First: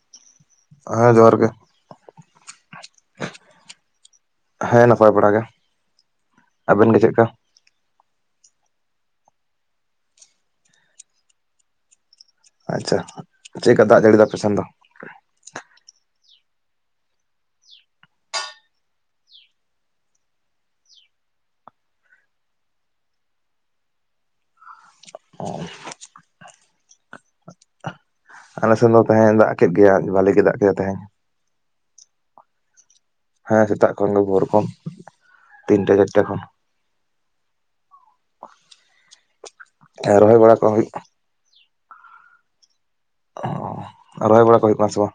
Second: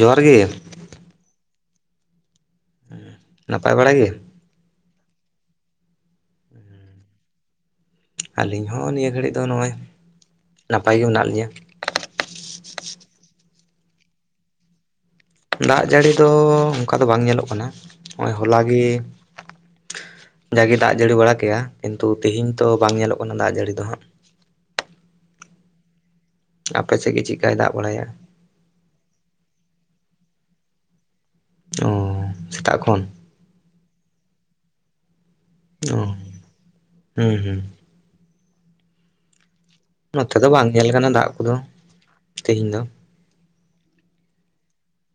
ᱡᱚᱸᱦᱟᱨ ᱜᱮ! ᱦᱮᱸ, ᱡᱚᱦᱟᱨ ᱜᱮ ᱾ ᱦᱩᱸ, ᱱᱟᱯᱟᱭ ᱵᱟᱲᱟ ᱜᱮ? ᱦᱮᱸ ᱱᱟᱯᱟᱭ ᱵᱟᱲᱟ ᱜᱮ, ᱟᱵᱮᱱ ᱜᱮ ᱪᱮᱫᱠᱟ? ᱟᱹᱞᱤᱧ ᱦᱚᱸ ᱱᱤᱭᱟᱹ ᱜᱷᱟᱹᱲᱤᱡ ᱫᱚ ᱱᱚᱜᱼᱚᱭ ᱱᱟᱯᱟᱭ ᱜᱮ ᱢᱮᱱᱟᱜ ᱞᱤᱧᱟᱹ ᱾ ᱟᱪᱪᱷᱟ, ᱪᱮᱜᱠᱟ ᱫᱟᱜ ᱡᱟᱹᱲᱤ ᱫᱟ ᱟᱯᱮᱥᱮᱱ ᱫᱚ? ᱫᱟᱜ ᱡᱟᱹᱲᱤ ᱫᱚ ᱚᱱᱠᱟ ᱫᱚ ᱵᱟᱝ ᱧᱮᱞᱚᱜ ᱠᱟᱱᱟ ᱱᱚᱜᱼᱚᱭ ᱦᱚᱞᱟ ᱜᱮ ᱡᱟᱜᱮ ᱫᱟᱜ ᱡᱟᱹᱲᱤ ᱵᱟᱲᱟ ᱠᱮᱭᱟ ᱠᱤᱱᱛᱩ ᱛᱮᱤᱦᱮᱧ ᱛᱚ ᱵᱟᱝ ᱧᱮᱞᱚᱜ ᱠᱟᱱᱟ ᱫᱟᱜ ᱡᱟᱹᱲᱤ ᱫᱚ ᱦᱟᱸᱜ, ᱚ ᱟᱯᱮ ᱥᱮᱫ ᱜᱮ ᱪᱮᱫᱠᱟᱭ ᱫᱟᱜ ᱵᱟᱲᱟᱭᱟ, ᱟᱞᱮ ᱥᱮᱱ ᱫᱚ ᱛᱟᱦᱮᱸ ᱫᱟᱜ ᱠᱮᱫ ᱜᱮ ᱵᱷᱟᱹᱞᱤ ᱜᱮ ᱫᱟᱜ ᱠᱮᱫᱟᱭ ᱛᱮᱦᱮᱧ, ᱚ ᱥᱮᱛᱟᱜ ᱠᱷᱚᱱ, ᱦᱮᱸ ᱥᱮᱛᱟᱜ ᱠᱷᱚᱱ ᱜᱮ ᱵᱷᱳᱨ ᱠᱷᱚᱱ ᱛᱤᱱᱴᱟ ᱚ ᱪᱟᱨᱴᱟ ᱠᱷᱚᱱ, ᱦᱩᱸ ᱦᱩᱸ, ᱱᱚᱛᱮ ᱨᱚᱦᱚᱭ ᱫᱚ ᱵᱟᱲᱟ ᱠᱚ ᱵᱟᱝ ᱧᱮᱞ ᱦᱩᱭᱩᱜ ᱠᱟᱱᱟ ᱫᱟᱜ ᱠᱚᱫᱚ ᱛᱮᱦᱮᱧ ᱫᱚ ᱚ ᱨᱚᱦᱚᱭ ᱵᱟᱲᱟ ᱠᱚ ᱦᱩᱭᱩᱜ ᱠᱟᱱᱟ ᱥᱮ ᱵᱟᱝ?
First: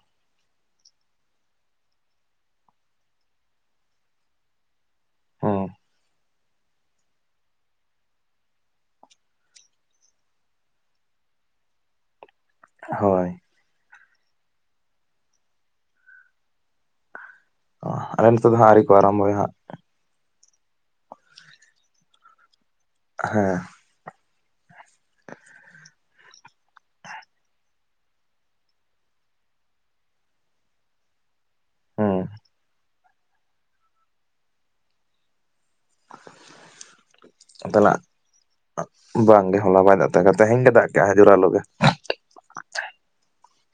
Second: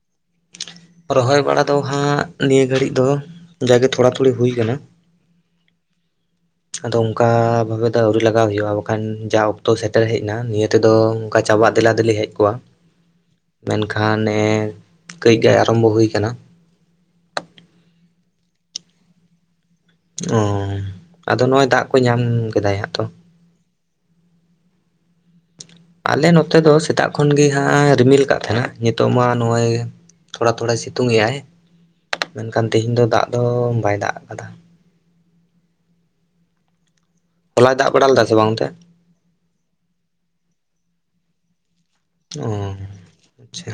ᱨᱚᱦᱚᱭ ᱵᱟᱲᱟ ᱫᱚ ᱦᱟᱸᱜ ᱱᱤᱭᱟᱹ ᱜᱷᱟᱹᱲᱤᱡ ᱫᱚ ᱡᱟ ᱜᱮ ᱛᱷᱚᱲᱟ ᱛᱷᱩᱲᱤ ᱦᱩᱭ ᱠᱟᱱᱟ, ᱦᱩᱸ ᱟᱫᱚ ᱚᱱᱠᱟ ᱵᱷᱟᱵᱮ ᱫᱚ ᱟᱹᱣᱨᱤ ᱞᱟᱜᱟᱣ ᱦᱩᱭᱩᱜᱼᱟ ᱵᱟᱠᱷᱟᱱ ᱡᱟ ᱚᱠᱛᱚ ᱥᱮᱴᱮᱨ ᱦᱮᱡ ᱮᱱᱟ ᱱᱤᱭᱟᱹ ᱛᱮᱫᱚ, ᱚᱱᱠᱟ ᱪᱟᱵᱟᱜ ᱫᱮᱞᱟ ᱫᱤᱞᱤ ᱦᱮᱡ ᱠᱚᱜᱼᱟ, ᱦᱳ ᱢᱮᱱᱠᱷᱟᱱ ᱱᱮᱜᱼᱮ ᱠᱟᱹᱡ ᱜᱮ ᱟᱨᱟᱢᱵᱚ ᱦᱩᱭ ᱠᱟᱱᱟ, ᱟᱞᱮ ᱱᱚᱛᱮ ᱫᱚ ᱦᱟᱸᱜ ᱟᱹᱣᱨᱤ ᱠᱚ ᱟᱨᱢᱵᱚᱭᱟ ᱦᱟᱸᱜ, ᱚ ᱟᱫᱚ ᱱᱚᱜᱚᱭ ᱫᱟᱜ ᱠᱚ ᱧᱟᱢ ᱠᱮᱫᱟᱭ ᱦᱟᱸᱜ ᱛᱚ, ᱦᱮᱸ ᱟᱞᱮ ᱱᱚᱛᱮ ᱫᱚ ᱥᱮᱛᱟᱜ ᱠᱷᱚᱱ ᱜᱮ ᱦᱟᱸᱜ ᱨᱤᱢᱤᱞ ᱠᱟᱫ ᱛᱟᱦᱮᱸᱱᱟ ᱱᱤᱛᱚᱜ ᱢᱟ ᱱᱚᱜᱼᱚᱭ, ᱛᱷᱚᱲᱟ ᱛᱷᱚᱲᱟᱭ ᱥᱤᱛᱩᱝ ᱜᱮᱼᱟᱭ ᱦᱩᱸ ᱢᱮᱱᱠᱷᱟᱱ ᱛᱮᱦᱮᱧ ᱫᱚ ᱫᱟᱜ ᱫᱚ ᱵᱟᱭ ᱫᱟᱜ ᱠᱟᱫᱟ, ᱦᱚᱞᱟᱭ ᱫᱟᱜ ᱱᱚᱛᱮᱱᱟᱜ ᱵᱟᱲᱟ ᱞᱮᱫᱟ ᱥᱮ ᱵᱟᱝ ᱚᱱᱛᱮ ᱵᱟᱝ ᱜᱮ ᱦᱚᱞᱟ ᱵᱟᱭ ᱫᱟᱜ ᱛᱟᱦᱮᱸ ᱛᱮᱦᱮᱧ ᱜᱮ ᱫᱟᱜ ᱠᱮᱜᱼᱟᱭ ᱡᱚᱨᱟᱞᱳ ᱜᱮ, ᱚ ᱟᱪᱪᱷᱟ,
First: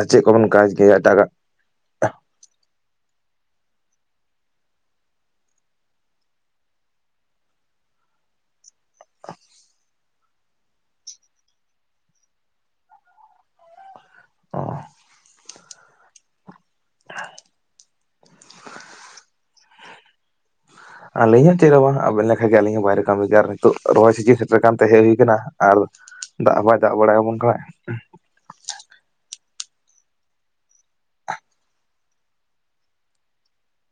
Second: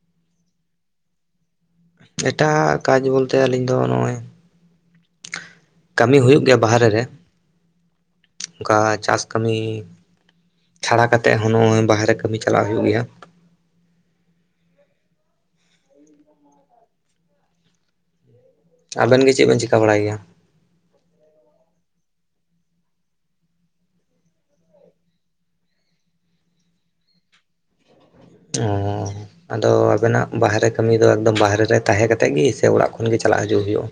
ᱟᱨ ᱪᱮᱫ ᱠᱚᱵᱚᱱ ᱠᱟᱡᱽ ᱜᱮᱭᱟ ᱮᱴᱟᱜᱟᱜ, ᱮᱴᱟᱜᱼᱟᱜ ᱠᱟᱡᱽ ᱵᱚᱞᱛᱮ ᱟᱹᱞᱤᱧ ᱫᱚ ᱱᱚᱜᱼᱚᱭ, ᱠᱟᱹᱢᱤ ᱦᱩᱭᱩᱜ ᱜᱮᱭᱟ ᱵᱟᱦᱨᱮ ᱨᱮ ᱚᱱᱠᱟ ᱪᱟᱥ ᱠᱟᱹᱢᱤ, ᱪᱷᱟᱲᱟ ᱠᱟᱛᱮᱫ ᱦᱚᱸ ᱱᱚᱜᱼᱚᱭ ᱵᱟᱨᱦᱨᱮ ᱠᱟᱹᱢᱤ ᱪᱟᱞᱟᱜ ᱦᱩᱭᱩᱜ ᱜᱮᱭᱟ, ᱚ [unintelligible] [unintelligible] ᱟᱵᱮᱱ ᱜᱮ ᱪᱮᱫ ᱵᱮᱱ ᱪᱤᱠᱟ ᱵᱟᱲᱟᱭ ᱜᱮᱭᱟ, ᱟᱞᱤᱧ ᱦᱚᱸ ᱪᱮᱫ ᱦᱚᱸ ᱵᱟᱝ ᱟᱵᱤᱱ ᱞᱮᱠᱷᱟ ᱜᱮ ᱟᱹᱞᱤᱧ ᱦᱚᱸ ᱵᱟᱭᱨᱮ ᱠᱟᱹᱢᱤ ᱜᱮ ᱟᱨ ᱱᱤᱛᱚᱜ ᱨᱚᱦᱚᱭ ᱥᱤᱡᱤᱱ ᱥᱮᱴᱮᱨ ᱟᱠᱟᱱ ᱛᱮ ᱦᱮᱡ ᱦᱩᱭ ᱠᱟᱱᱟ ᱟᱨ, ᱫᱟᱜ ᱦᱚᱸ ᱵᱟᱭ ᱫᱟᱜ ᱵᱟᱲᱟ ᱟᱵᱚᱱ ᱠᱟᱱᱟᱭ, ᱚᱸ ᱟᱫᱚ ᱟᱵᱤᱱᱟᱜ ᱵᱟᱦᱨᱮ ᱠᱟᱹᱢᱤ ᱫᱚ ᱮᱠᱫᱚᱢ ᱵᱟᱦᱨᱮ ᱨᱮ ᱛᱟᱦᱮᱸ ᱠᱟᱛᱮ ᱜᱮ ᱥᱮ ᱚᱲᱟᱜ ᱠᱷᱚᱱ ᱜᱮ ᱪᱟᱞᱟᱜ ᱦᱤᱡᱩᱜ ᱦᱩᱭᱩᱜᱼᱟ,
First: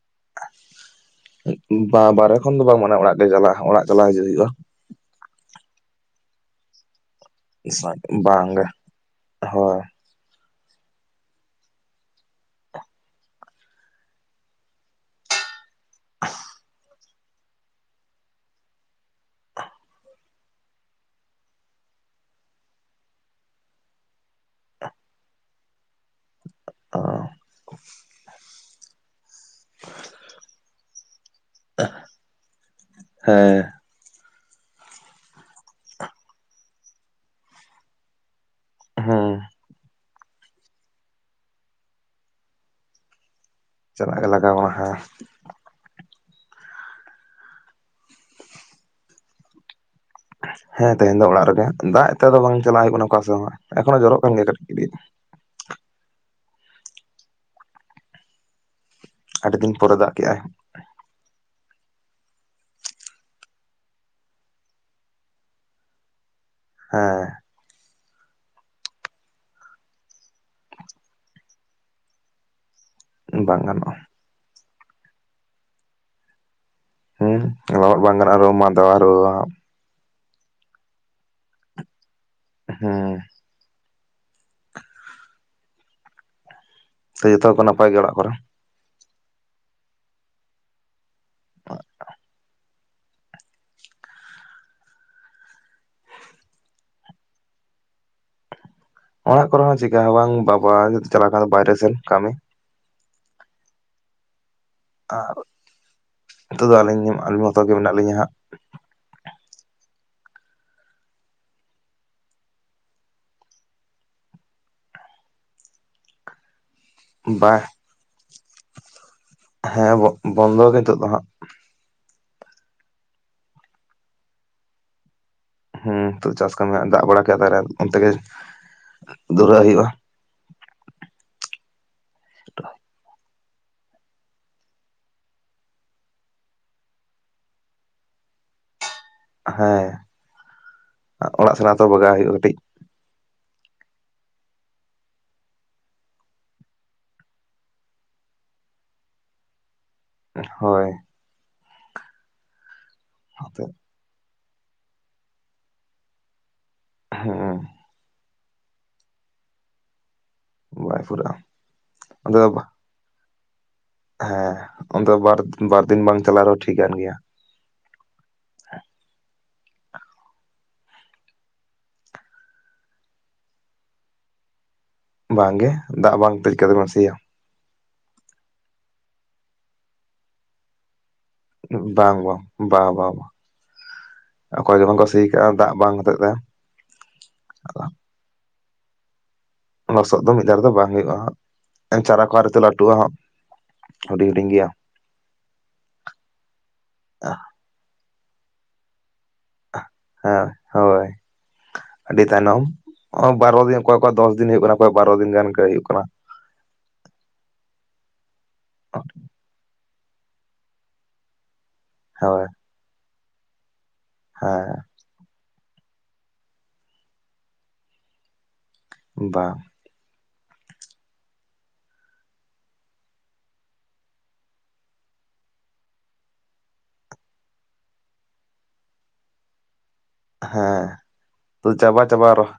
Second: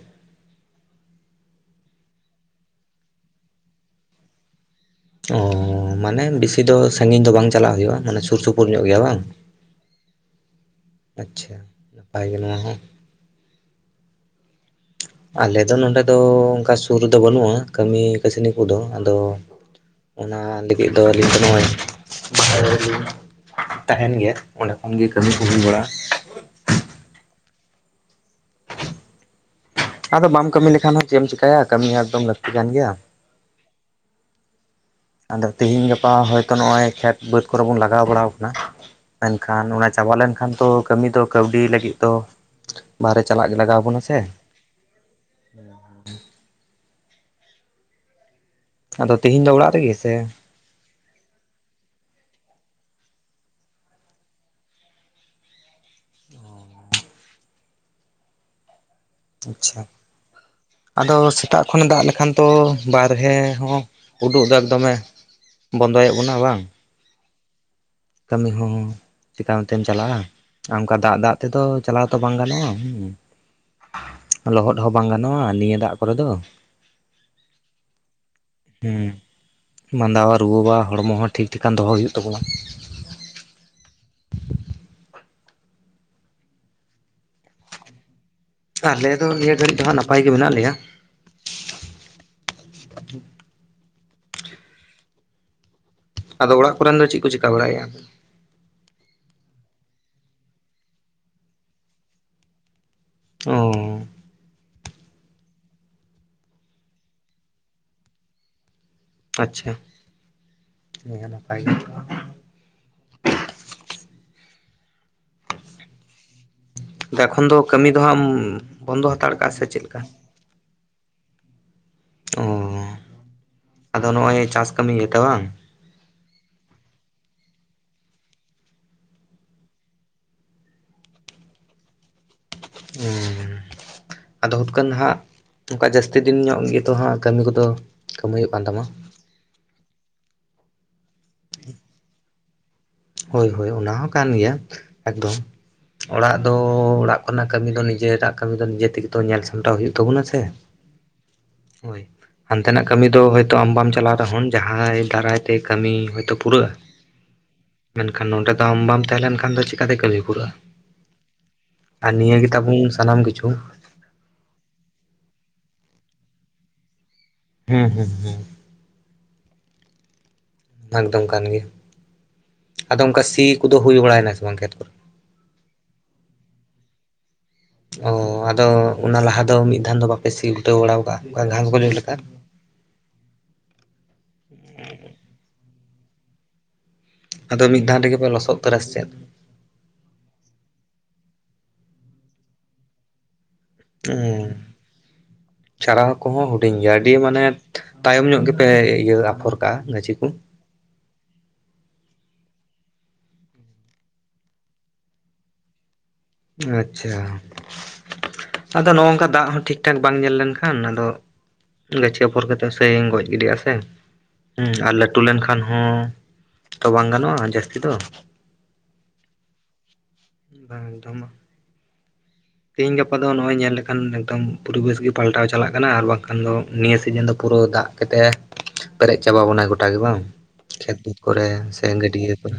ᱵᱟᱸ ᱵᱟᱦᱨᱮ ᱠᱷᱚᱱ ᱫᱚ ᱵᱟᱝ ᱢᱟᱱᱮ ᱚᱲᱟᱜ ᱜᱮ ᱪᱟᱞᱟᱜ ᱚᱲᱟᱜ ᱪᱟᱞᱟᱜ ᱦᱤᱡᱩᱜ ᱦᱩᱭᱩᱜᱼᱟ, ᱚ ᱢᱟᱱᱮ ᱵᱤᱥᱤ ᱫᱚ ᱥᱟᱹᱜᱤᱧ ᱫᱚ ᱵᱟᱝ ᱪᱟᱞᱟᱜ ᱦᱩᱭᱩᱜᱼᱟ ᱢᱟᱱᱮ ᱥᱩᱨ ᱥᱩᱯᱩᱨ ᱵᱟᱝᱜᱮ ᱧᱚᱜ ᱜᱮᱭᱟ ᱵᱟᱝ, ᱦᱳᱭ ᱟᱪᱪᱷᱟ ᱱᱟᱯᱟᱭ ᱜᱮ ᱱᱚᱣᱟ ᱦᱚᱸ ᱟᱞᱮ ᱫᱚ ᱱᱚᱰᱮ ᱫᱚ ᱚᱱᱠᱟ ᱥᱩᱨ ᱨᱮᱫᱚ ᱵᱟᱹᱱᱩᱜᱼᱟ ᱠᱟᱹᱢᱤ ᱠᱟᱹᱥᱱᱤ ᱠᱚᱫᱚ ᱟᱫᱚ, ᱚᱱᱟ ᱞᱟᱹᱜᱤᱫ ᱫᱚ ᱟᱹᱞᱤᱧ ᱫᱚ ᱱᱚᱜᱼᱚᱭ ᱵᱟᱦᱨᱮ ᱞᱤᱧ, ᱛᱟᱦᱮᱸᱱ ᱜᱮᱭᱟ ᱚᱸᱰᱮ ᱠᱷᱚᱱ ᱜᱮ ᱠᱟᱹᱢᱤ ᱠᱚ ᱦᱩᱭ ᱵᱟᱲᱟᱜᱼᱟ, ᱚ ᱟᱫᱚ ᱵᱟᱢ ᱠᱟᱹᱢᱤ ᱞᱮᱠᱷᱟᱱ ᱦᱚᱸ ᱪᱮᱫ ᱮᱢ ᱪᱮᱠᱟᱭᱟ ᱠᱟᱹᱢᱤ ᱮᱠᱫᱚᱢ ᱞᱟᱹᱠᱛᱤ ᱠᱟᱱ ᱜᱮᱭᱟ, ᱦᱮᱸ ᱟᱫᱚ ᱛᱤᱦᱤᱧ ᱜᱟᱯᱟ ᱦᱚᱭᱛᱚ ᱱᱚᱜᱼᱚᱭ ᱠᱷᱮᱛ ᱵᱟᱹᱫᱽ ᱠᱚᱨᱮ ᱵᱚᱱ ᱞᱟᱜᱟᱣ ᱵᱟᱲᱟᱣ ᱠᱟᱱᱟ ᱦᱮᱸ ᱢᱮᱱ ᱠᱷᱟᱱ ᱚᱱᱟ ᱪᱟᱵᱟ ᱞᱮᱱ ᱠᱷᱟᱱ ᱛᱚ ᱠᱟᱹᱢᱤ ᱫᱚ ᱠᱟᱹᱣᱰᱤ ᱞᱟᱹᱜᱤᱫ ᱫᱚ ᱵᱟᱨᱦᱮ ᱪᱟᱞᱟᱜ ᱜᱮ ᱞᱟᱜᱟᱣ, ᱵᱚᱱᱟ ᱥᱮ ᱪᱟᱞᱟᱜ ᱜᱮ ᱞᱟᱜᱟᱣ ᱵᱚᱱᱟ ᱦᱮᱸ᱾ ᱟᱫᱚ ᱛᱮᱦᱤᱧ ᱫᱚ ᱚᱲᱟᱜ ᱨᱮ ᱜᱮ ᱥᱮ ᱦᱮᱸ ᱛᱮᱦᱮᱧ ᱫᱚ ᱚᱲᱟᱜ ᱨᱮᱜᱮ ᱫᱟᱜ ᱮᱜ ᱛᱮ ᱟᱫᱚ ᱵᱟᱝ ᱪᱟᱞᱟᱜ ᱦᱩᱭᱩᱜ ᱠᱟᱱᱟ ᱚᱠᱟ ᱥᱮᱫ ᱦᱚᱸ ᱮᱠᱷᱚᱱᱳ ᱡᱚᱨᱚᱜ ᱠᱟᱱ ᱜᱮᱭᱟ ᱠᱟᱹᱴᱤᱡ ᱠᱟᱹᱴᱤᱡ᱾ ᱟᱹᱰᱤ ᱫᱤᱱ ᱟᱪᱪᱷᱟ ᱯᱚᱨᱮ ᱫᱟᱜ ᱠᱮᱜᱼᱟᱭ᱾ ᱟᱫᱚ ᱥᱮᱛᱟᱜ ᱠᱷᱚᱱ‌ ᱫᱟᱜ ᱞᱮᱠᱷᱟᱱ ᱛᱚ ᱵᱟᱨᱦᱮ ᱦᱚᱸ ᱦᱩᱰᱩᱜ ᱫᱟᱜ ᱫᱚᱢᱮ᱾ ᱵᱚᱱᱫᱚᱭᱮᱫ ᱵᱚᱱᱟ ᱵᱟᱝ? ᱦᱮᱸ᱾ ᱠᱟᱹᱢᱤ ᱦᱚᱸ ᱪᱤᱠᱟ ᱚᱱᱛᱮᱢ ᱪᱟᱞᱟᱜᱼᱟ ᱟᱨ ᱚᱱᱠᱟ ᱫᱟᱜ ᱫᱟᱜ ᱛᱮᱫᱚ ᱪᱟᱞᱟᱣ ᱛᱚ ᱵᱟᱝ ᱜᱟᱱᱚᱜᱼᱟ ᱦᱩᱸ᱾ ᱵᱟᱝ ᱜᱟᱱᱚᱜᱼᱟ᱾ ᱞᱚᱦᱚᱫ ᱦᱚᱸ ᱵᱟᱝ ᱜᱟᱱᱚᱜᱼᱟ ᱱᱤᱭᱟᱹ ᱫᱟᱜ ᱠᱚᱨᱮ ᱫᱚ᱾ ᱦᱩᱸ ᱞᱚᱦᱚᱫ ᱵᱟᱝ ᱜᱟᱱᱚᱜᱼᱟ ᱟᱨᱦᱚᱸ [unintelligible] ᱢᱟᱫᱟᱣᱟ, ᱦᱮᱸ ᱨᱩᱣᱟᱹᱣᱟ ᱦᱟᱸᱜ᱾ [unintelligible] ᱢᱟᱸᱫᱟᱣᱟ, ᱨᱩᱣᱟᱹᱣᱟ, ᱦᱚᱲᱢᱚ ᱦᱚᱸ ᱴᱷᱤᱠ ᱴᱷᱤᱠᱟᱱ ᱫᱚᱦᱚ ᱦᱩᱭᱩᱜ ᱛᱟᱵᱚᱱᱟ᱾ ᱦᱮᱸ᱾ ᱛᱚ ᱡᱚᱛᱚ ᱜᱮ ᱠᱚ ᱱᱟᱯᱟᱭ ᱜᱮ ᱚᱲᱟᱜ ᱠᱚᱨᱮ? ᱟᱞᱮ ᱫᱚ ᱱᱤᱭᱟᱹ ᱜᱷᱟᱹᱲᱤᱡ ᱫᱚ ᱦᱟᱸᱜ ᱱᱟᱯᱟᱭ ᱜᱮ ᱢᱮᱱᱟᱜ ᱞᱮᱭᱟ᱾ [inaudible] ᱟᱫᱚ ᱚᱲᱟᱜ ᱠᱚᱨᱮᱱ ᱫᱚ ᱪᱤᱜ ᱠᱚ ᱪᱤᱠᱟ ᱵᱟᱲᱟᱭᱮᱜ-ᱟ? ᱚᱲᱟᱜ ᱠᱚᱨᱮ ᱦᱚᱸ ᱪᱤᱠᱟ ᱦᱚᱸ ᱵᱟᱝ ᱵᱟᱵᱟ ᱪᱟᱞᱟᱣ ᱠᱟᱱ [unintelligible] ᱵᱟᱭᱨᱮ ᱥᱮᱱ ᱠᱟᱹᱢᱤ᱾ ᱚᱻ᱾ ᱟᱨ ᱱᱤᱛᱚᱜ ᱫᱚ ᱟᱹᱞᱤᱧ ᱟᱹᱞᱤᱧ ᱢᱚᱛᱚ ᱜᱮ ᱢᱮᱱᱟᱜ ᱞᱤᱧᱟᱹ ᱦᱟᱸᱜ᱾ ᱟᱪᱪᱷᱟ, ᱤᱧ ᱦᱚᱸ ᱱᱟᱯᱟᱭ ᱜᱮ [inaudible] ᱮᱠᱷᱚᱱ ᱵᱟ ᱫᱚ ᱠᱟᱹᱢᱤ ᱫᱚᱦᱟᱸᱜ ᱮᱢ ᱵᱚᱱᱫᱚ ᱦᱟᱛᱟᱲ ᱠᱟᱜᱼᱟ ᱥᱮ ᱦᱮᱸ ᱪᱮᱞᱠᱟ? ᱵᱚᱱᱫᱚ ᱜᱮ ᱱᱤᱛᱳᱜ ᱫᱚ ᱦᱟᱸᱟᱜ᱾ ᱚᱻ ᱟᱫᱚ ᱱᱚᱜᱼᱚᱭ ᱪᱟᱥ ᱠᱟᱹᱢᱤ ᱜᱮᱛᱚ ᱵᱟᱝ? ᱦᱩᱸ ᱛᱚ ᱪᱟᱥ ᱠᱟᱹᱢᱤ ᱫᱟᱜ ᱵᱟᱲᱟ ᱠᱮᱜ-ᱟ ᱛᱟᱦᱠᱮ ᱚᱱᱛᱮ ᱜᱮ ᱫᱷᱩᱨᱟᱹᱜ ᱦᱩᱭᱩᱜᱼᱟ᱾ [unintelligible] ᱟᱫᱚ ᱦᱩᱛᱠᱟᱹᱱ ᱦᱟᱸᱜ ᱚᱱᱠᱟ ᱡᱟᱹᱥᱛᱤ ᱫᱤᱱ ᱧᱚᱜ ᱜᱮᱛᱚ ᱦᱟᱸᱜ ᱠᱟᱹᱢᱤ ᱠᱚᱫᱚ ᱠᱟᱹᱢᱦᱟᱹᱭᱚᱜ ᱠᱟᱱ ᱛᱟᱢᱟ᱾ ᱦᱮᱸ ᱚᱲᱟᱜ ᱥᱮᱱᱟᱜ ᱛᱚ ᱵᱟᱜᱟᱣ ᱦᱩᱭᱩᱜᱼᱟ ᱠᱟᱹᱴᱤᱡ᱾ ᱦᱳᱭ ᱦᱳᱭ ᱚᱱᱟ ᱦᱚᱸ ᱠᱟᱱ ᱜᱮᱭᱟ ᱮᱠᱫᱚᱢ᱾ ᱚᱲᱟᱜ ᱫᱚ ᱚᱲᱟᱜ ᱠᱷᱚᱱᱟᱜ ᱠᱟᱹᱢᱤ ᱫᱚ ᱱᱤᱡᱮᱨᱟᱜ ᱠᱟᱹᱢᱤ ᱫᱚ ᱱᱤᱡᱮ ᱛᱮᱜᱮ ᱛᱚ ᱧᱮᱞ ᱥᱟᱢᱴᱟᱣ ᱦᱩᱭᱩᱜ ᱛᱟᱵᱚᱱᱟ ᱥᱮ ᱦᱳᱭ ᱦᱳᱭ᱾ ᱦᱟᱱᱛᱮᱱᱟᱜ ᱠᱟᱹᱢᱤ ᱫᱚ ᱦᱭᱛ ᱚᱱᱛᱮ ᱟᱢ ᱵᱟᱢ ᱪᱟᱞᱟᱣ ᱨᱮᱦᱚᱸ ᱡᱟᱦᱟᱸᱭ ᱫᱟᱨᱟᱭ ᱛᱮ ᱠᱟᱹᱢᱤ ᱦᱚᱭᱛᱳ ᱯᱩᱨᱟᱹᱜᱼᱟ ᱦᱮᱸ᱾ ᱢᱮᱱᱠᱷᱟᱱ ᱱᱚᱰᱮ ᱫᱚ ᱟᱢ ᱵᱟᱢ ᱛᱟᱦᱮᱸ ᱞᱮᱱ ᱠᱷᱟᱱ ᱫᱚ ᱪᱤᱠᱟᱛᱮ ᱠᱟᱹᱢᱤ ᱯᱩᱨᱟᱹᱜᱼᱟ? ᱵᱟᱭ ᱯᱩᱨᱟᱹᱜᱼᱟ ᱟᱨ ᱱᱤᱭᱟᱹ ᱟᱫᱚ ᱜᱮᱛᱟᱵᱚᱱ ᱥᱟᱱᱟᱢ ᱠᱤᱪᱷᱩ᱾ ᱦᱮᱸ ᱚᱱᱛᱮ ᱵᱟᱨ ᱵᱟᱨ ᱫᱤᱱ ᱵᱟᱝ ᱪᱟᱞᱟᱣ ᱨᱮᱦᱚᱸ ᱴᱷᱤᱠᱟᱹᱱ ᱜᱮᱭᱟ᱾ ᱦᱮᱸ ᱦᱮᱸ ᱦᱮᱸ᱾ ᱮᱠᱫᱚᱢ ᱠᱟᱱ ᱜᱮᱭᱟ ᱟᱫᱚ ᱚᱱᱠᱟ ᱥᱤ ᱠᱚᱫᱚ ᱦᱩᱭ ᱵᱟᱲᱟᱭᱮᱱᱟ ᱥᱮ ᱵᱟᱝ ᱠᱷᱮᱛ ᱠᱚ? ᱵᱟᱝ ᱜᱮ ᱫᱟᱜ ᱵᱟᱝ ᱛᱮ [unintelligible] ᱵᱮᱱ ᱥᱤᱭᱟ᱾ ᱚ ᱟᱫᱚ ᱚᱱᱟ ᱞᱟᱦᱟ ᱫᱚ ᱢᱤᱫ ᱫᱷᱟᱱ ᱫᱚ ᱵᱟᱯᱮ ᱥᱤ ᱩᱞᱴᱟᱹᱣ ᱵᱟᱲᱟ ᱟᱠᱟᱜᱼᱟ? ᱚᱱᱠᱟ ᱜᱷᱟᱥ ᱜᱚᱡᱚᱜ ᱞᱮᱠᱟ? ᱵᱟᱝ ᱵᱟᱝ᱾ ᱵᱟ ᱵᱟ ᱵᱟ ᱚᱠᱚᱭ ᱜᱮ ᱵᱟᱝ ᱠᱚ ᱥᱤ ᱟᱠᱟᱜᱼᱟ ᱫᱟᱜ ᱵᱟᱝ ᱦᱚᱛᱮᱫ ᱛᱮ᱾ ᱟᱫᱚ ᱢᱤᱫ ᱫᱷᱟᱣ ᱨᱮᱜᱮ ᱯᱮ ᱞᱚᱥᱚᱫ ᱩᱛᱟᱹᱨᱟ ᱥᱮᱪᱮᱫ? ᱞᱚᱥᱚᱫ ᱫᱚ ᱢᱤᱫ ᱫᱷᱟ ᱨᱮ ᱫᱚ ᱵᱟᱝ ᱦᱩᱭᱩᱜᱼᱟ ᱦᱟᱸᱜ ᱮᱸ ᱪᱟᱨᱟ ᱠᱚ ᱟᱨᱛᱮ [unintelligible] ᱞᱟᱹᱴᱩᱼᱟ ᱦᱟᱸᱜ᱾ ᱚᱻ᱾ ᱪᱷᱟᱨᱟᱣ ᱠᱚᱦᱚᱸ ᱦᱩᱰᱤᱧ ᱜᱮᱭᱟ ᱟᱹᱰᱤ ᱢᱟᱱᱮ ᱛᱟᱭᱚᱢ ᱧᱚᱜ ᱜᱮᱯᱮ ᱤᱭᱟᱹ ᱟᱯᱷᱚᱨ ᱠᱟᱜᱼᱟ ᱦᱮᱸ ᱦᱳᱭ ᱟᱹᱰᱤ ᱛᱟᱭᱱᱚᱢ ᱵᱟᱨᱚ ᱫᱤᱱ ᱚᱠᱚᱭ ᱚᱠᱚ ᱫᱚᱥ ᱫᱤᱱ ᱦᱩᱭᱩᱜ ᱠᱟᱱᱟ ᱚᱠᱚᱭ ᱵᱟᱨᱚ ᱫᱤᱱ ᱜᱟᱱ ᱦᱩᱭᱩᱜ ᱠᱟᱱᱟ ᱟᱪᱪᱷᱟ ᱟᱫᱚ ᱱᱚᱝᱠᱟ ᱫᱟᱜ ᱦᱚᱸ ᱴᱷᱤᱠ ᱴᱷᱤᱠ ᱴᱷᱟᱠ ᱵᱟᱝ ᱧᱮᱞ ᱞᱮᱱᱠᱷᱟᱱ ᱟᱫᱚ ᱜᱟᱹᱪᱷᱤ ᱟᱯᱷᱚᱨ ᱦᱳᱭ ᱠᱟᱛᱮ ᱥᱟᱹᱭᱧ ᱜᱚᱡ ᱜᱤᱰᱤᱼᱟ ᱥᱮ ᱦᱮᱸ ᱟᱨ ᱞᱟᱹᱴᱩ ᱞᱮᱱᱠᱷᱟᱱ ᱦᱚᱸ ᱛᱚ ᱵᱟᱝ ᱜᱟᱱᱚᱜᱼᱟ ᱡᱟᱹᱥᱛᱤ ᱫᱚ ᱵᱟᱝ [unintelligible] ᱛᱮᱤᱦᱤᱧ ᱜᱟᱯᱟ ᱫᱚ ᱱᱚᱜᱼᱚᱭ ᱧᱮᱞ ᱞᱮᱠᱷᱟᱱ ᱮᱠᱫᱚᱢ ᱯᱚᱨᱤᱵᱮᱥ ᱜᱮ ᱯᱟᱞᱴᱟᱣ ᱪᱟᱞᱟᱜ ᱠᱟᱱᱟ ᱟᱨ ᱵᱟᱝᱠᱷᱟᱱ ᱫᱚ ᱱᱤᱭᱟᱹ ᱥᱤᱡᱤᱱ ᱫᱚ ᱯᱩᱨᱟᱹ ᱫᱟᱜ ᱠᱟᱛᱮᱫ ᱯᱮᱨᱮᱡ ᱪᱟᱵᱟ ᱵᱚᱱᱟᱭ ᱜᱚᱴᱟ ᱜᱮ ᱵᱟᱝ ᱦᱮᱸ ᱠᱷᱮᱛ ᱵᱩᱫᱽ ᱠᱚᱨᱮ ᱛᱚ ᱥᱮ ᱪᱟᱵᱟ ᱪᱟᱵᱟ ᱜᱟᱹᱰᱭᱟᱹ ᱨᱚᱦ ᱠᱚᱨᱮ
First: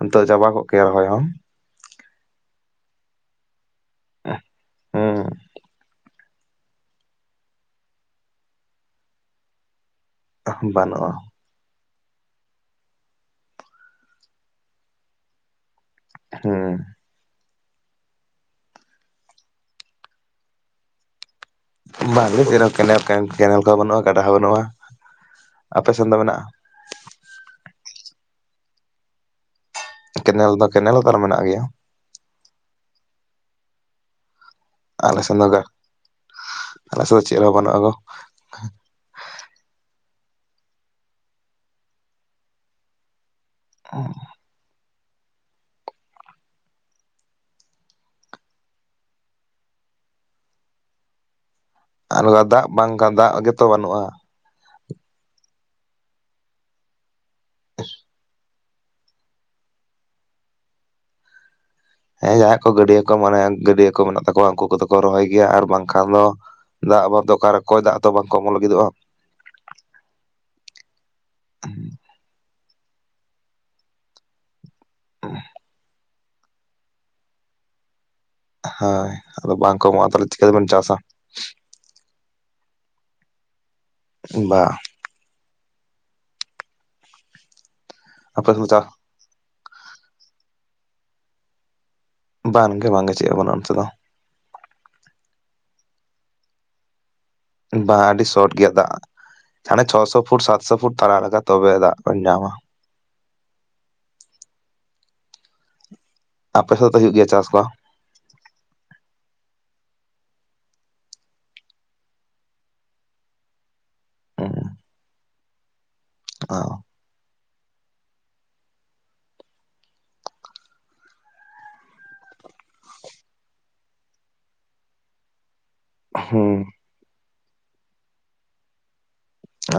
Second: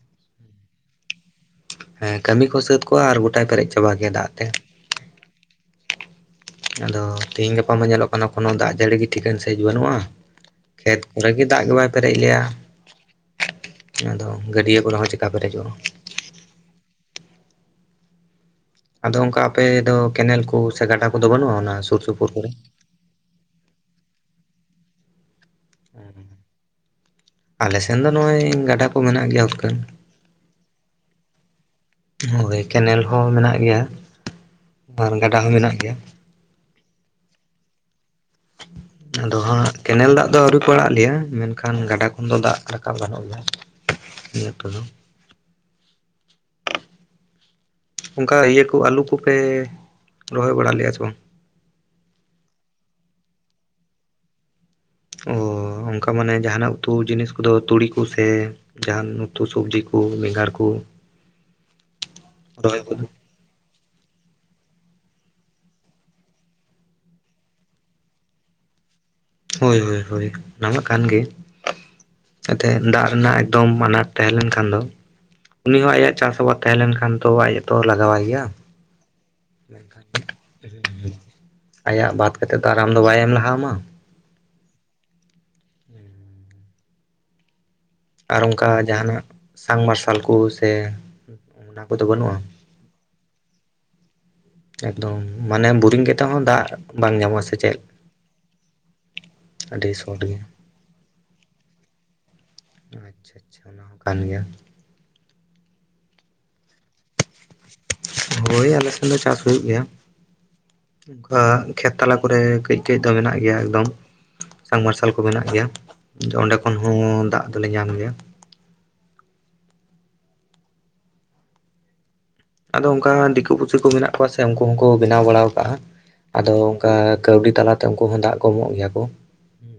ᱱᱤᱛᱚᱜ ᱪᱟᱵᱟ ᱠᱚᱜ ᱠᱮᱭᱟ ᱨᱚᱦᱚᱭ ᱦᱚᱸ ᱦᱮᱸ ᱠᱟᱹᱢᱤ ᱠᱚ ᱥᱟᱹᱛ ᱠᱚᱜᱣᱟ ᱟᱨ ᱜᱚᱴᱟᱭ ᱯᱮᱨᱮᱡ ᱪᱟᱵᱟ ᱜᱮᱭᱟ ᱫᱟᱜ ᱛᱮ ᱦᱮᱸ ᱟᱫᱚ ᱛᱮᱤᱦᱤᱧ ᱜᱟᱯᱟ ᱢᱟ ᱧᱮᱞᱚᱜ ᱠᱟᱱᱟ ᱠᱳᱱᱳ ᱫᱟᱜ ᱡᱟᱹᱲᱤ ᱜᱮ ᱴᱷᱤᱠᱟᱹᱱ ᱥᱮᱺᱤᱡ ᱵᱟᱹᱱᱩᱜᱼᱟ ᱠᱷᱮᱛ ᱵᱟᱹᱱᱩᱜᱼᱟ ᱠᱚᱨᱮ ᱜᱮ ᱫᱟᱜ ᱜᱮ ᱵᱟᱭ ᱯᱮᱨᱮᱡ ᱞᱮᱭᱟ ᱟᱫᱚ ᱜᱟᱹᱰᱭᱟᱹ ᱠᱚᱨᱮ ᱦᱚᱸ ᱪᱮᱠᱟ ᱯᱮᱨᱮᱡᱚᱜᱼᱟ ᱦᱩᱸ ᱟᱫᱚ ᱚᱝᱠᱟ ᱟᱯᱮ ᱫᱚ ᱠᱮᱱᱮᱞ ᱠᱚ ᱥᱮ ᱜᱟᱰᱟ ᱠᱚᱫᱚ ᱵᱟᱹᱱᱩᱜᱼᱟ ᱚᱱᱟ ᱥᱩᱨ ᱵᱟ ᱥᱩᱯᱩᱨ ᱟᱞᱮ ᱠᱚᱨᱮ ᱥᱮᱡ ᱫᱛ ᱠᱮᱱᱮᱞᱮᱱ ᱠᱮᱱᱮᱞ ᱠᱚᱦᱚᱸ ᱵᱟᱹᱱᱩᱜᱼᱟ ᱜᱟᱰᱟ ᱦᱚᱸ ᱵᱟᱹᱱᱩᱜᱼᱟ ᱟᱯᱮ ᱥᱮᱱ ᱫᱚ ᱢᱮᱱᱟᱜᱼᱟ ᱟᱞᱮ ᱥᱮᱱ ᱫᱚ ᱱᱚᱜᱼᱚᱭ ᱜᱟᱰᱟ ᱠᱚ ᱢᱮᱱᱟᱜ ᱜᱮᱭᱟ ᱩᱛᱠᱟᱹᱱ ᱠᱮᱱᱮᱞ ᱫᱚ ᱠᱮᱱᱮᱞ ᱯᱟᱲ ᱢᱮᱱᱟᱜ ᱜᱮᱭᱟ ᱦᱳᱭ ᱠᱮᱱᱮᱞ ᱦᱚᱸ ᱢᱮᱱᱟᱜ ᱜᱮᱭᱟ᱾ ᱟᱨ ᱟᱞᱮ ᱥᱮᱫ ᱜᱟᱰᱟ ᱫᱚ, ᱦᱚᱸ ᱢᱮᱱᱟᱜ ᱜᱮᱭᱟ ᱟᱞᱮ ᱥᱮᱫ ᱫᱚ ᱪᱮᱫ ᱦᱚᱸ ᱵᱟᱹᱱᱩᱜᱼᱟ ᱜᱚ [inaudible] ᱟᱫᱚ ᱦᱟᱸᱜ ᱠᱮᱱᱮᱞ ᱫᱟᱜ ᱫᱚ ᱟᱹᱣᱨᱤ ᱠᱚ ᱟᱲᱟᱜ ᱟᱞᱮᱭᱟ, ᱢᱮᱱᱠᱷᱟᱱ ᱜᱟᱰᱟ ᱠᱷᱚᱱ ᱫᱚ ᱫᱟᱜ ᱨᱟᱠᱟᱵ ᱜᱟᱱᱚᱜ ᱜᱮᱭᱟ᱾ ᱚ ᱱᱤᱭᱟᱹ ᱚᱠᱛᱚ ᱫᱚ ᱚᱝᱠᱟ ᱤᱭᱟᱹ ᱠᱚ ᱟᱹᱞᱩ ᱠᱚᱯᱮ ᱨᱚᱦᱚᱭ ᱵᱟᱲᱟ ᱞᱮᱜᱼᱟ ᱥᱮ ᱵᱟᱝ‍? ᱟᱞᱜᱟ ᱫᱟᱜ ᱵᱟᱝ ᱫᱟᱜ ᱜᱮᱛᱚ ᱵᱟᱹᱱᱩᱜᱼᱟ᱾ ᱚ ᱚᱱᱠᱟ ᱢᱟᱱᱮ ᱡᱟᱦᱟᱱᱟᱜ ᱩᱛᱩ ᱡᱤᱱᱤᱥ ᱠᱚᱫᱚ ᱛᱩᱲᱤ ᱠᱚᱥᱮ ᱡᱟᱦᱟᱱ ᱩᱛᱩ ᱥᱚᱵᱡᱤ ᱠᱚ ᱵᱮᱸᱜᱟᱲ ᱠᱚ ᱦᱮᱸ ᱡᱟᱦᱟ ᱠᱚ ᱨᱚᱦᱚᱭ ᱜᱟᱹᱰᱭᱟᱹ ᱠᱚᱫᱚ ᱠᱚ ᱢᱟᱱᱮ ᱜᱟᱹᱰᱭᱟᱹ ᱠᱚ ᱢᱮᱱᱟᱜ ᱛᱟᱠᱚᱣᱟ ᱩᱱᱠᱩ ᱠᱚᱫᱚ ᱠᱚ ᱨᱚᱦᱚᱭ ᱜᱮᱭᱟ ᱟᱨ ᱵᱟᱝᱠᱷᱟᱱ ᱫᱚ ᱫᱟᱜ ᱵᱟ-ᱫᱚ ᱚᱠᱟᱨᱮ ᱠᱚᱭ ᱫᱟᱜ ᱫᱚ ᱵᱟᱝᱠᱚ ᱮᱢᱚᱜ ᱞᱟᱹᱜᱤᱫᱚᱜᱼᱟ᱾ ᱦᱳᱭ, ᱦᱳᱭ, ᱦᱳᱭ, ᱚᱱᱟᱢᱟ ᱠᱟᱱ ᱜᱮ᱾ ᱡᱟᱛᱮ ᱫᱟᱜ ᱨᱮᱱᱟᱜ ᱮᱠᱫᱚᱢ ᱟᱱᱟᱴ ᱛᱟᱦᱮᱸ ᱞᱮᱱ ᱠᱷᱟᱱ ᱫᱚ ᱩᱱᱤ ᱦᱚᱸ ᱟᱭᱟᱜ ᱪᱟᱥ ᱟᱵᱟᱫ ᱛᱟᱦᱮᱸᱞᱮᱱᱠᱷᱟᱱ ᱛᱚ ᱟᱡᱛᱚ ᱞᱟᱜᱟᱣᱟᱭ ᱜᱮᱭᱟ ᱦᱳᱭ ᱟᱫᱚ ᱵᱟᱝ ᱠᱚ ᱢᱮᱱᱠᱷᱟᱱ ᱮᱢᱚᱜᱼᱟ, ᱛᱟᱦᱚᱞᱮ ᱪᱤᱠᱟᱹ ᱛᱮᱵᱮᱱ ᱪᱟᱥᱟ? ᱟᱭᱟᱜ ᱵᱟᱛ ᱠᱟᱛᱮᱫ ᱫᱚ ᱟᱨ ᱟᱢ ᱫᱚ ᱵᱟᱭ ᱮᱢ ᱞᱟᱦᱟ ᱟᱢᱟ᱾ ᱵᱟ ᱟᱨ ᱟᱯᱮ ᱥᱮᱫ ᱫᱚ ᱚᱱᱠᱟ ᱪᱟᱥ ᱡᱟᱦᱱᱟᱜ ᱥᱟᱝ ᱢᱟᱨᱥᱟᱞ ᱠᱩ ᱥᱮ ᱚᱱᱟ ᱠᱚᱫᱚ ᱵᱟᱹᱱᱩᱜᱼᱟ? ᱵᱟᱝ ᱜᱮ ᱵᱟᱝᱜᱮ ᱪᱮᱫ ᱦᱚ ᱵᱟᱱᱩᱜ-ᱟ ᱱᱚᱛᱮ ᱫᱚ᱾ ᱮᱠᱫᱚᱢ ᱢᱟᱱᱮ ᱵᱳᱨᱤᱝ ᱠᱟᱛᱮᱫ ᱦᱚᱸ ᱫᱟᱜ ᱵᱟᱝ ᱧᱟᱢᱚᱜᱼᱟ ᱥᱮ ᱪᱮᱫ ᱵᱟᱝ ᱟᱹᱰᱤ ᱥᱚᱴ ᱜᱮᱭᱟ ᱫᱟᱜ ᱦᱟᱱᱮ ᱟᱹᱰᱤ ᱥᱚᱴ ᱪᱷᱚᱥᱚ ᱯᱷᱩᱴ ᱜᱮᱭᱟ ᱥᱟᱛᱥᱚ ᱯᱷᱩᱴ ᱛᱟᱲᱟᱣ ᱞᱟᱜᱟᱜ-ᱟ ᱛᱚᱵᱮ ᱫᱟᱜ ᱫᱚᱢ ᱧᱟᱢᱟ᱾ ᱟᱪᱪᱷᱟ, ᱟᱪᱪᱷᱟ ᱚᱱᱟ ᱦᱚᱸ ᱠᱟᱱ ᱜᱮᱭᱟ ᱟᱯᱮ ᱥᱮᱫ ᱫᱚ ᱦᱩᱭᱳᱜ ᱜᱮᱭᱟ ᱪᱟᱥ ᱠᱚ? ᱦᱳᱭ ᱟᱞᱮ ᱥᱮᱱ ᱫᱚ ᱪᱟᱥ ᱦᱩᱭᱩᱜ ᱜᱮᱭᱟ᱾ ᱚᱱᱠᱟ ᱠᱷᱮᱛ ᱛᱟᱞᱟ ᱠᱚᱨᱮ ᱠᱟᱹᱡ ᱠᱟᱹᱡ ᱫᱚ ᱢᱮᱱᱟᱜ ᱜᱮᱭᱟ ᱮᱠᱫᱚᱢ ᱾ ᱦᱩᱸ ᱥᱟᱢ ᱢᱟᱨᱥᱟᱞ ᱠᱚ ᱢᱮᱱᱟᱜ ᱜᱮᱭᱟ ᱚᱸᱰᱮ ᱠᱷᱚᱱ ᱚ ᱦᱚᱸ ᱫᱟᱜ ᱫᱚᱞᱮ ᱧᱟᱢ ᱜᱮᱭᱟ᱾ ᱟᱫᱚ ᱚᱱᱠᱟ ᱫᱤᱠᱩ ᱯᱩᱥᱤ ᱠᱚ ᱢᱮᱱᱟᱜ ᱠᱚᱣᱟ ᱥᱮ ᱩᱱᱠᱩ ᱦᱚᱸᱠᱚ ᱵᱮᱱᱟᱣ ᱵᱟᱲᱟ ᱟᱠᱟᱫᱼᱟ, ᱟᱫᱚ ᱦᱩᱸ ᱚᱱᱠᱟ ᱠᱟᱹᱣᱰᱤ ᱛᱟᱞᱟ ᱛᱮ ᱩᱱᱠᱩ ᱦᱚᱸ ᱫᱟᱜ ᱠᱚ ᱮᱢᱚᱜ ᱜᱮᱭᱟ ᱠᱚ ᱾ ᱚ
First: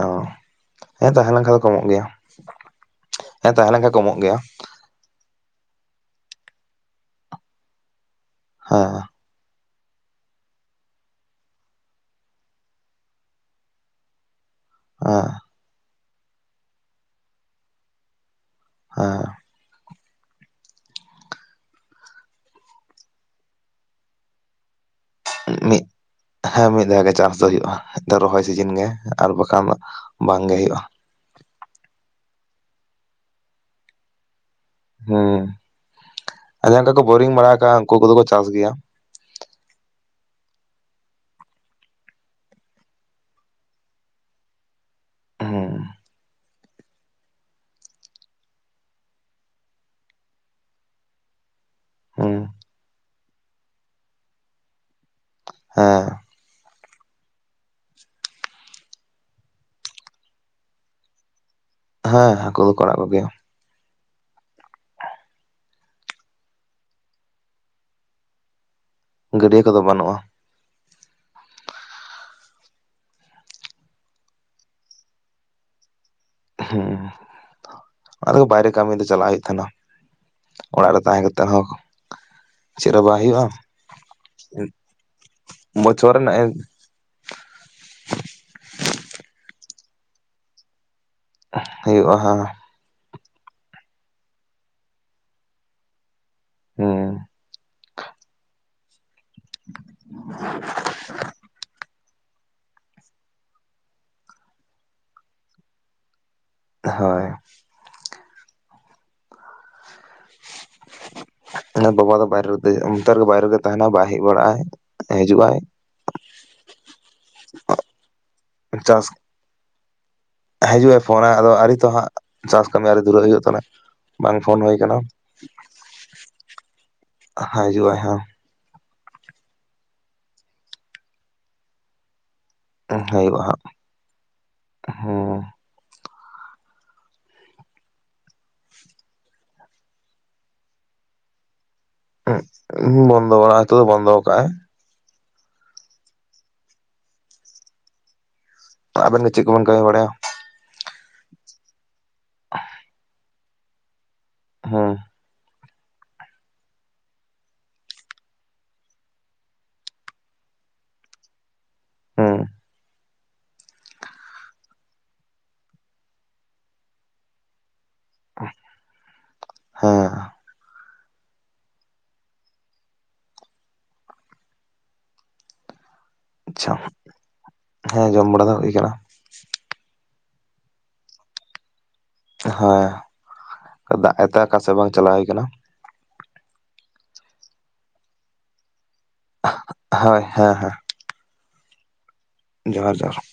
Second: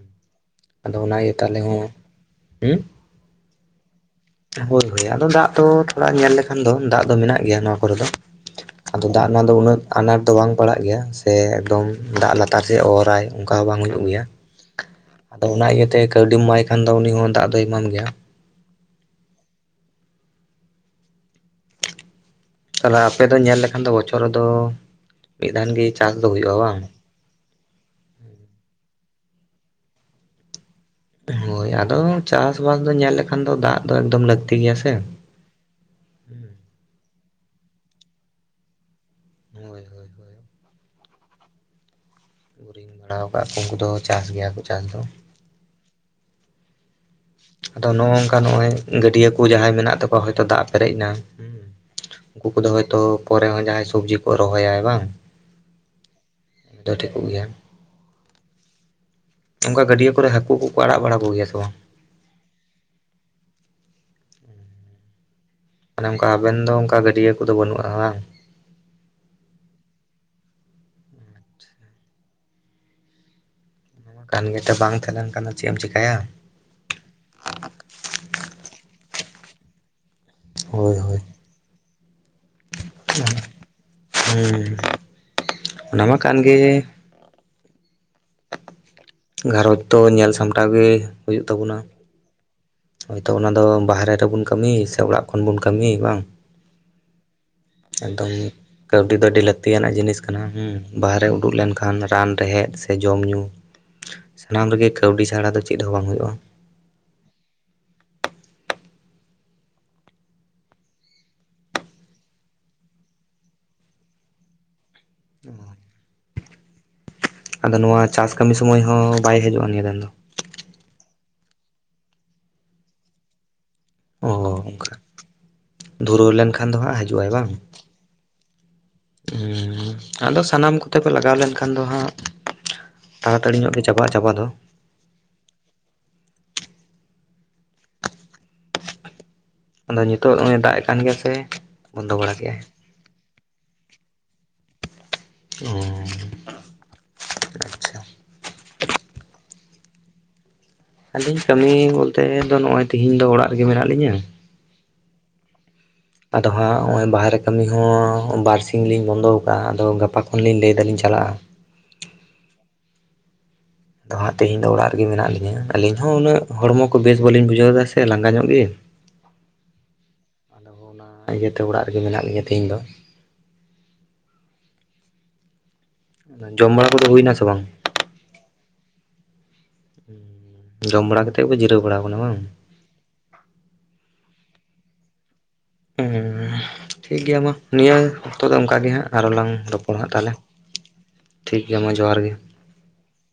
ᱦᱮᱸ ᱛᱟᱦᱮᱸ ᱞᱮᱱᱠᱷᱟᱡ ᱫᱚ ᱠᱚ ᱦᱚᱸ ᱮᱢᱚᱜ ᱜᱮᱭᱟ ᱦᱩᱸ ᱾ [inaudible] ᱦᱮᱸ ᱛᱟᱦᱮᱸ ᱞᱮᱱᱠᱷᱟᱱ ᱠᱚ ᱮᱢᱚᱜ ᱜᱮᱭᱟ ᱾ ᱦᱳᱭ ᱦᱳᱭ ᱟᱫᱚ ᱫᱟᱜ ᱫᱚ ᱛᱷᱚᱲᱟ ᱧᱮᱞ ᱞᱮᱠᱷᱟᱱ ᱫᱚ ᱫᱟᱜ ᱫᱚ ᱢᱮᱱᱟᱜ ᱜᱮᱭᱟ ᱱᱚᱣᱟ ᱠᱚᱨᱮ ᱫᱚ᱾ ᱦᱚᱸ ᱾ ᱟᱫᱚ ᱫᱟᱜ ᱨᱮᱱᱟᱜ ᱫᱚ ᱩᱱᱟᱹᱜ ᱟᱱᱟᱴ ᱫᱚ ᱵᱟᱝ ᱯᱟᱲᱟᱜ ᱜᱮᱭᱟ ᱥᱮ ᱮᱠᱫᱚᱢ ᱫᱟᱜ ᱞᱟᱛᱟᱨ ᱥᱮᱫ ᱚᱨᱟᱭ ᱚᱱᱠᱟ ᱦᱚᱸ ᱵᱟᱝ ᱦᱩᱭᱩᱜ ᱜᱮᱭᱟ, ᱦᱮᱸ [inaudible] ᱟᱫᱚ ᱚᱱᱟ ᱤᱭᱟᱹᱛᱮ ᱠᱟᱹᱣᱰᱤᱢ ᱮᱢᱟᱭ ᱠᱷᱟᱱ ᱫᱚ ᱩᱱᱤ ᱦᱚᱸ ᱫᱟᱜ ᱫᱚᱭ ᱮᱢᱟᱢ ᱜᱮᱭᱟ᱾ ᱦᱮᱸ᱾ ᱛᱟᱦᱚᱞᱮ ᱟᱯᱮ ᱫᱚ ᱧᱮᱞ ᱞᱮᱠᱷᱟᱱ ᱫᱚ ᱵᱚᱪᱷᱚᱨ ᱨᱮᱫᱚ ᱫᱷᱟᱣ ᱢᱤᱫ, ᱜᱮ ᱪᱟᱥ ᱫᱚ ᱦᱩᱭᱩᱜᱼᱟ ᱦᱮᱸ ᱵᱟᱝ ᱢᱤᱫ ᱫᱷᱟᱣ ᱜᱮ ᱪᱟᱥ ᱫᱚ ᱦᱩᱭᱩᱜᱼᱟ᱾ ᱨᱚᱦᱚᱭ ᱥᱤᱡᱤᱱ ᱜᱮ ᱟᱨ ᱵᱟᱠᱷᱟᱱ ᱫᱚ ᱵᱟᱝᱜᱮ ᱦᱩᱭᱩᱜᱼᱟ ᱾ ᱦᱳᱭ ᱟᱫᱚ ᱪᱟᱥᱵᱟᱥ ᱫᱚ ᱧᱮᱞ ᱞᱮᱠᱷᱟᱱ ᱫᱚ ᱫᱟᱜ ᱫᱚ ᱮᱠᱫᱚᱢ ᱞᱟᱹᱠᱛᱤ ᱜᱮᱭᱟ ᱥᱮ ᱦᱩᱸ [unintelligible] ᱠᱚ ᱵᱳᱨᱤᱝ ᱵᱟᱲᱟ ᱟᱠᱟᱜᱼᱟ ᱩᱱᱠᱩ ᱠᱚᱫᱚ ᱠᱚ ᱪᱟᱥ ᱜᱮᱭᱟ ᱾ ᱦᱳᱭ ᱦᱳᱭ ᱦᱳᱭ ᱾ ᱠᱩᱧ ᱵᱟᱲᱟ ᱟᱠᱟᱫ ᱠᱚ ᱩᱱᱠᱩ ᱫᱚ ᱪᱟᱥ ᱜᱮᱭᱟ ᱠᱚ ᱪᱟᱥ ᱫᱚ ᱾ ᱦᱩᱸ ᱟᱫᱚ ᱱᱚᱜ-ᱚ ᱱᱚᱝᱠᱟ ᱱᱚᱜ-ᱚᱭ ᱜᱟᱹᱰᱭᱟᱹ ᱠᱚ ᱡᱟᱦᱟᱸᱭ ᱢᱮᱱᱟᱜ ᱛᱟᱠᱚᱣᱟ ᱦᱚᱭ ᱛᱚ ᱫᱟᱜ ᱯᱮᱨᱮᱡ ᱮᱱᱟ ᱦᱩᱸ ᱩᱱᱠᱩ ᱠᱚᱫᱚ ᱦᱚᱭᱛᱳ ᱯᱚᱨᱮ ᱦᱚᱸ ᱡᱟᱦᱟᱸᱭ ᱥᱚᱵᱡᱤ ᱠᱚ ᱨᱚᱦᱚᱭᱟ ᱵᱟᱝ? ᱦᱮᱸ ᱾ ᱫᱚ ᱴᱷᱤᱠᱚᱜ ᱜᱮᱭᱟ ᱾ ᱚᱱᱠᱟ ᱜᱟᱹᱰᱭᱟᱹ ᱠᱚᱨᱮ ᱦᱟᱹᱠᱩ ᱠᱚᱠᱚ ᱟᱲᱟᱜ ᱵᱟᱲᱟ ᱠᱚᱜᱮᱭᱟ ᱥᱮ ᱵᱟᱝ? ᱦᱮᱸ ᱦᱟᱹᱠᱩ ᱫᱚᱠᱚ ᱟᱲᱟᱜ ᱠᱚ ᱜᱮᱭᱟ ᱾ ᱢᱟᱱᱮ ᱚᱱᱠᱟ ᱟᱵᱮᱱ ᱫᱚ ᱚᱱᱠᱟ ᱜᱟᱹᱰᱭᱟᱹ ᱠᱚᱫᱚ ᱵᱟᱹᱱᱩᱜᱼᱟ ᱵᱟᱝ? ᱜᱟᱹᱰᱭᱟᱹ ᱠᱚᱫᱚ ᱵᱟᱹᱱᱩᱜᱼᱟ ᱾ [unintelligible] ᱵᱟᱝ ᱛᱟᱦᱮᱸ ᱞᱮᱱᱠᱷᱟᱱ ᱫᱚ ᱪᱮᱫ ᱮᱢ ᱪᱮᱠᱟᱭᱟ ᱾ ᱦᱩᱸ [inaudible] ᱚᱱᱟ ᱛᱮᱜᱮ ᱵᱟᱭᱨᱮ ᱠᱟᱹᱢᱤ ᱫᱚ ᱪᱟᱞᱟᱜ ᱦᱩᱭᱩᱜ ᱛᱟᱦᱮᱸᱱᱟ ᱾ [inaudible] ᱚᱲᱟᱜ ᱦᱳᱭ ᱨᱮ ᱦᱳᱭ ᱛᱟᱦᱮᱸ ᱠᱟᱛᱮᱫ ᱦᱚᱸ ᱪᱮᱫ ᱦᱚᱸ ᱵᱟᱝ ᱦᱩᱭᱩᱜᱼᱟ ᱦᱩᱸ ᱾ [inaudible] ᱚᱱᱟ ᱵᱚᱪᱷᱚᱨ ᱢᱟ ᱠᱟᱱ ᱨᱮᱱᱟᱜ ᱜᱮ ᱜᱷᱟᱨᱚᱸᱡᱽ ᱛᱚ ᱧᱮᱞ ᱥᱟᱢᱴᱟᱣ ᱜᱮ ᱦᱩᱭᱩᱜᱼᱟ ᱦᱟᱸᱜ ᱾ ᱦᱳᱭ ᱛᱚ ᱚᱱᱟ ᱫᱚ ᱵᱟᱦᱨᱮ ᱨᱮᱵᱚᱱ ᱠᱟᱹᱢᱤ ᱥᱮ ᱚᱲᱟᱜ ᱠᱷᱚᱱ ᱵᱚᱱ ᱠᱟᱹᱢᱤᱭᱟ ᱵᱟᱝ ᱦᱩᱸ [inaudible] ᱮᱠᱫᱚᱢ ᱾ ᱠᱟᱹᱣᱰᱤ ᱫᱚ ᱟᱹᱰᱤ ᱞᱟᱹᱠᱛᱤᱭᱟᱱᱟᱜ ᱡᱤᱱᱤᱥ ᱠᱟᱱᱟ, ᱦᱩᱸ ᱾ ᱵᱟᱦᱨᱮ ᱩᱰᱩᱠ ᱞᱮᱱᱠᱷᱟᱱ ᱨᱟᱱ ᱨᱮᱦᱮᱫ ᱥᱮ ᱡᱚᱢ ᱧᱩᱸ ᱥᱟᱱᱟᱢ ᱨᱮᱜᱮ ᱠᱟᱹᱣᱰᱤ ᱪᱷᱟᱲᱟ ᱫᱚ ᱪᱮᱫ ᱦᱚᱸ ᱵᱟᱝ ᱦᱩᱭᱩᱜᱼᱟ ᱾ ᱦᱳᱭ ᱾ [unintelligible] ᱵᱟᱵᱟ ᱫᱚ ᱵᱟᱭᱨᱮ ᱨᱮ ᱚᱱᱛᱮ ᱨᱮᱜᱮ ᱵᱟᱭᱨᱮ ᱨᱮᱜᱮ ᱛᱟᱦᱮᱸᱱᱟ ᱵᱟᱭ ᱦᱮᱡ ᱵᱟᱲᱟᱜᱼᱟᱭ ᱵᱟᱭ ᱦᱤᱡᱩᱜᱼᱟᱭ ᱾ ᱟᱫᱚ ᱱᱚᱶᱟ ᱪᱟᱥ ᱠᱟᱹᱢᱤ ᱥᱚᱢᱟᱹᱭ ᱪᱟᱥ ᱦᱚᱸ ᱵᱟᱭ ᱦᱟᱹᱡᱩᱜᱼᱟᱭ ᱱᱤᱭᱟᱹ ᱫᱤᱱ ᱫᱚ ᱾ ᱦᱤᱡᱩᱜᱼᱟᱭ ᱯᱷᱳᱱᱟᱭ ᱟᱫᱚ ᱟᱹᱣᱨᱤ ᱛᱚ ᱦᱟᱸᱜ ᱪᱟᱥ ᱠᱟᱹᱢᱤ ᱟᱹᱣᱨᱤ ᱫᱷᱩᱨᱟᱹᱜ ᱦᱩᱭᱩᱜ [unintelligible] ᱵᱟᱝ ᱯᱷᱳᱱ ᱚ ᱦᱩᱭ ᱟᱠᱟᱱᱟ ᱚᱱᱠᱟ ᱾ ᱫᱷᱩᱨᱟᱹᱣ ᱞᱮᱱᱠᱷᱟᱱ ᱫᱚ ᱦᱟᱸᱜ ᱦᱟᱹᱡᱩᱜᱼᱟᱭ ᱵᱟᱝ? ᱦᱤᱡᱩᱜᱼᱟᱭ ᱦᱟᱸᱜ ᱦᱩᱸ ᱦᱩᱸ, ᱟᱫᱚ ᱥᱟᱱᱟᱢ ᱠᱚᱛᱮ ᱯᱮ ᱞᱟᱜᱟᱣ ᱞᱮᱱᱠᱷᱟᱱ ᱫᱚ ᱦᱟᱸᱜ ᱦᱳᱭᱳᱜᱼᱟ ᱦᱟᱸᱜ ᱛᱟᱲᱟᱛᱟᱹᱲᱤ ᱧᱚᱜ ᱜᱮ ᱪᱟᱵᱟᱜᱼᱟ ᱪᱟᱵᱟ ᱫᱚ ᱾ [inaudible] ᱦᱚᱸ ᱟᱫᱚ ᱱᱤᱛᱚᱜ ᱱᱚᱜᱼᱚᱸᱭ ᱫᱟᱜᱼᱮᱜ ᱠᱟᱱ ᱜᱮᱭᱟ ᱥᱮ ᱵᱚᱱᱫᱚ ᱵᱟᱲᱟ ᱠᱮᱜᱼᱟᱭ [unintelligible] ᱵᱚᱱᱫᱚ [unintelligible] ᱛᱚ ᱵᱚᱱᱫᱚᱣ ᱟᱠᱟᱜᱼᱟᱭ ᱾ [inaudible] ᱩᱸᱻ ᱟᱵᱮᱱ ᱠᱚ ᱪᱮᱫ ᱠᱚᱵᱮᱱ ᱠᱟᱹᱢᱤ ᱵᱟᱲᱟᱭᱟ? ᱟᱹᱞᱤᱧ ᱠᱟᱹᱢᱤ ᱵᱚᱞᱛᱮ ᱫᱚ ᱱᱚᱜᱼᱚᱸᱭ ᱛᱤᱦᱤᱧ ᱫᱚ ᱚᱲᱟᱜ ᱨᱮᱜᱮ ᱢᱮᱱᱟᱜ ᱞᱤᱧᱟᱹ ᱦᱚᱸ᱾ ᱟᱫᱚ ᱦᱟᱸᱜ ᱦᱚᱜᱼᱚᱸᱭ ᱵᱟᱦᱨᱮ ᱠᱟᱹᱢᱤ ᱦᱚᱸ ᱵᱟᱨᱥᱤᱧ ᱞᱤᱧ ᱵᱚᱱᱫᱚᱣ ᱟᱠᱟᱫᱼᱟ ᱟᱫᱚ ᱜᱟᱯᱟ ᱠᱷᱚᱱᱞᱤᱧ ᱞᱟᱹᱭ ᱫᱟᱹᱞᱤᱧ ᱪᱟᱞᱟᱜᱼᱟ᱾ ᱦᱩᱸ ᱫᱚ ᱦᱟᱸᱜ ᱛᱤᱦᱤᱧ ᱫᱚ ᱚᱲᱟᱜ ᱨᱮᱜᱮ ᱢᱮᱱᱟᱜ ᱞᱤᱧᱟᱹ ᱟᱹᱞᱤᱧ ᱦᱚᱸ ᱩᱱᱟᱹᱜ ᱦᱚᱲᱢᱚ ᱠᱚ ᱵᱮᱥ ᱵᱟᱹᱞᱤᱧ ᱵᱩᱡᱷᱟᱹᱣ ᱮᱫᱟ ᱥᱮ᱾ ᱥᱮ ᱞᱟᱸᱜᱟ ᱧᱚᱜ ᱜᱮ ᱾ ᱦᱮᱸ ᱟᱫᱚ ᱚᱱᱟ ᱤᱭᱟᱹᱛᱮ ᱚᱲᱟᱜ ᱨᱮᱜᱮ ᱢᱮᱱᱟᱜ ᱞᱤᱧᱟᱹ ᱛᱤᱦᱤᱧ ᱫᱚ᱾ ᱟᱪᱪᱷᱟ ᱡᱚᱢ ᱵᱟᱲᱟ ᱠᱚᱫᱚ ᱦᱩᱭᱱᱟ ᱥᱮ ᱵᱟᱝ? ᱦᱮᱸ ᱡᱚᱢ ᱵᱟᱲᱟ ᱫᱚ ᱦᱩᱭ ᱠᱟᱱᱟ᱾ [unintelligible] ᱡᱚᱢ ᱵᱟᱲᱟ ᱠᱟᱛᱮᱫ ᱠᱚ ᱡᱤᱨᱟᱹᱣ ᱵᱟᱲᱟᱣ ᱠᱟᱱᱟ ᱵᱟᱝ? ᱦᱟᱸ ᱫᱟᱜ ᱮᱜᱛᱮ ᱟᱠᱟ ᱥᱮᱫ ᱦᱚᱸ ᱵᱟᱝ ᱪᱟᱞᱟᱣ ᱦᱩᱭ ᱠᱟᱱᱟ ᱾ ᱩᱸ ᱴᱷᱤᱠ ᱜᱮᱭᱟ ᱢᱟ ᱱᱤᱭᱟᱹ ᱚᱠᱛᱚ ᱫᱚ ᱚᱱᱠᱟ ᱜᱮ ᱦᱟᱸᱜ ᱟᱨᱦᱚᱸ ᱞᱟᱝ ᱨᱚᱯᱚᱲᱟ ᱦᱟᱸᱜ ᱦᱳᱭ ᱛᱟᱦᱚᱞᱮ ᱦᱮᱸ ᱦᱮᱸ ᱴᱷᱤᱠ ᱜᱮᱭᱟ ᱢᱟ ᱡᱚᱦᱟᱨ ᱜᱮ᱾ ᱡᱚᱦᱟᱨ ᱡᱚᱦᱟᱨ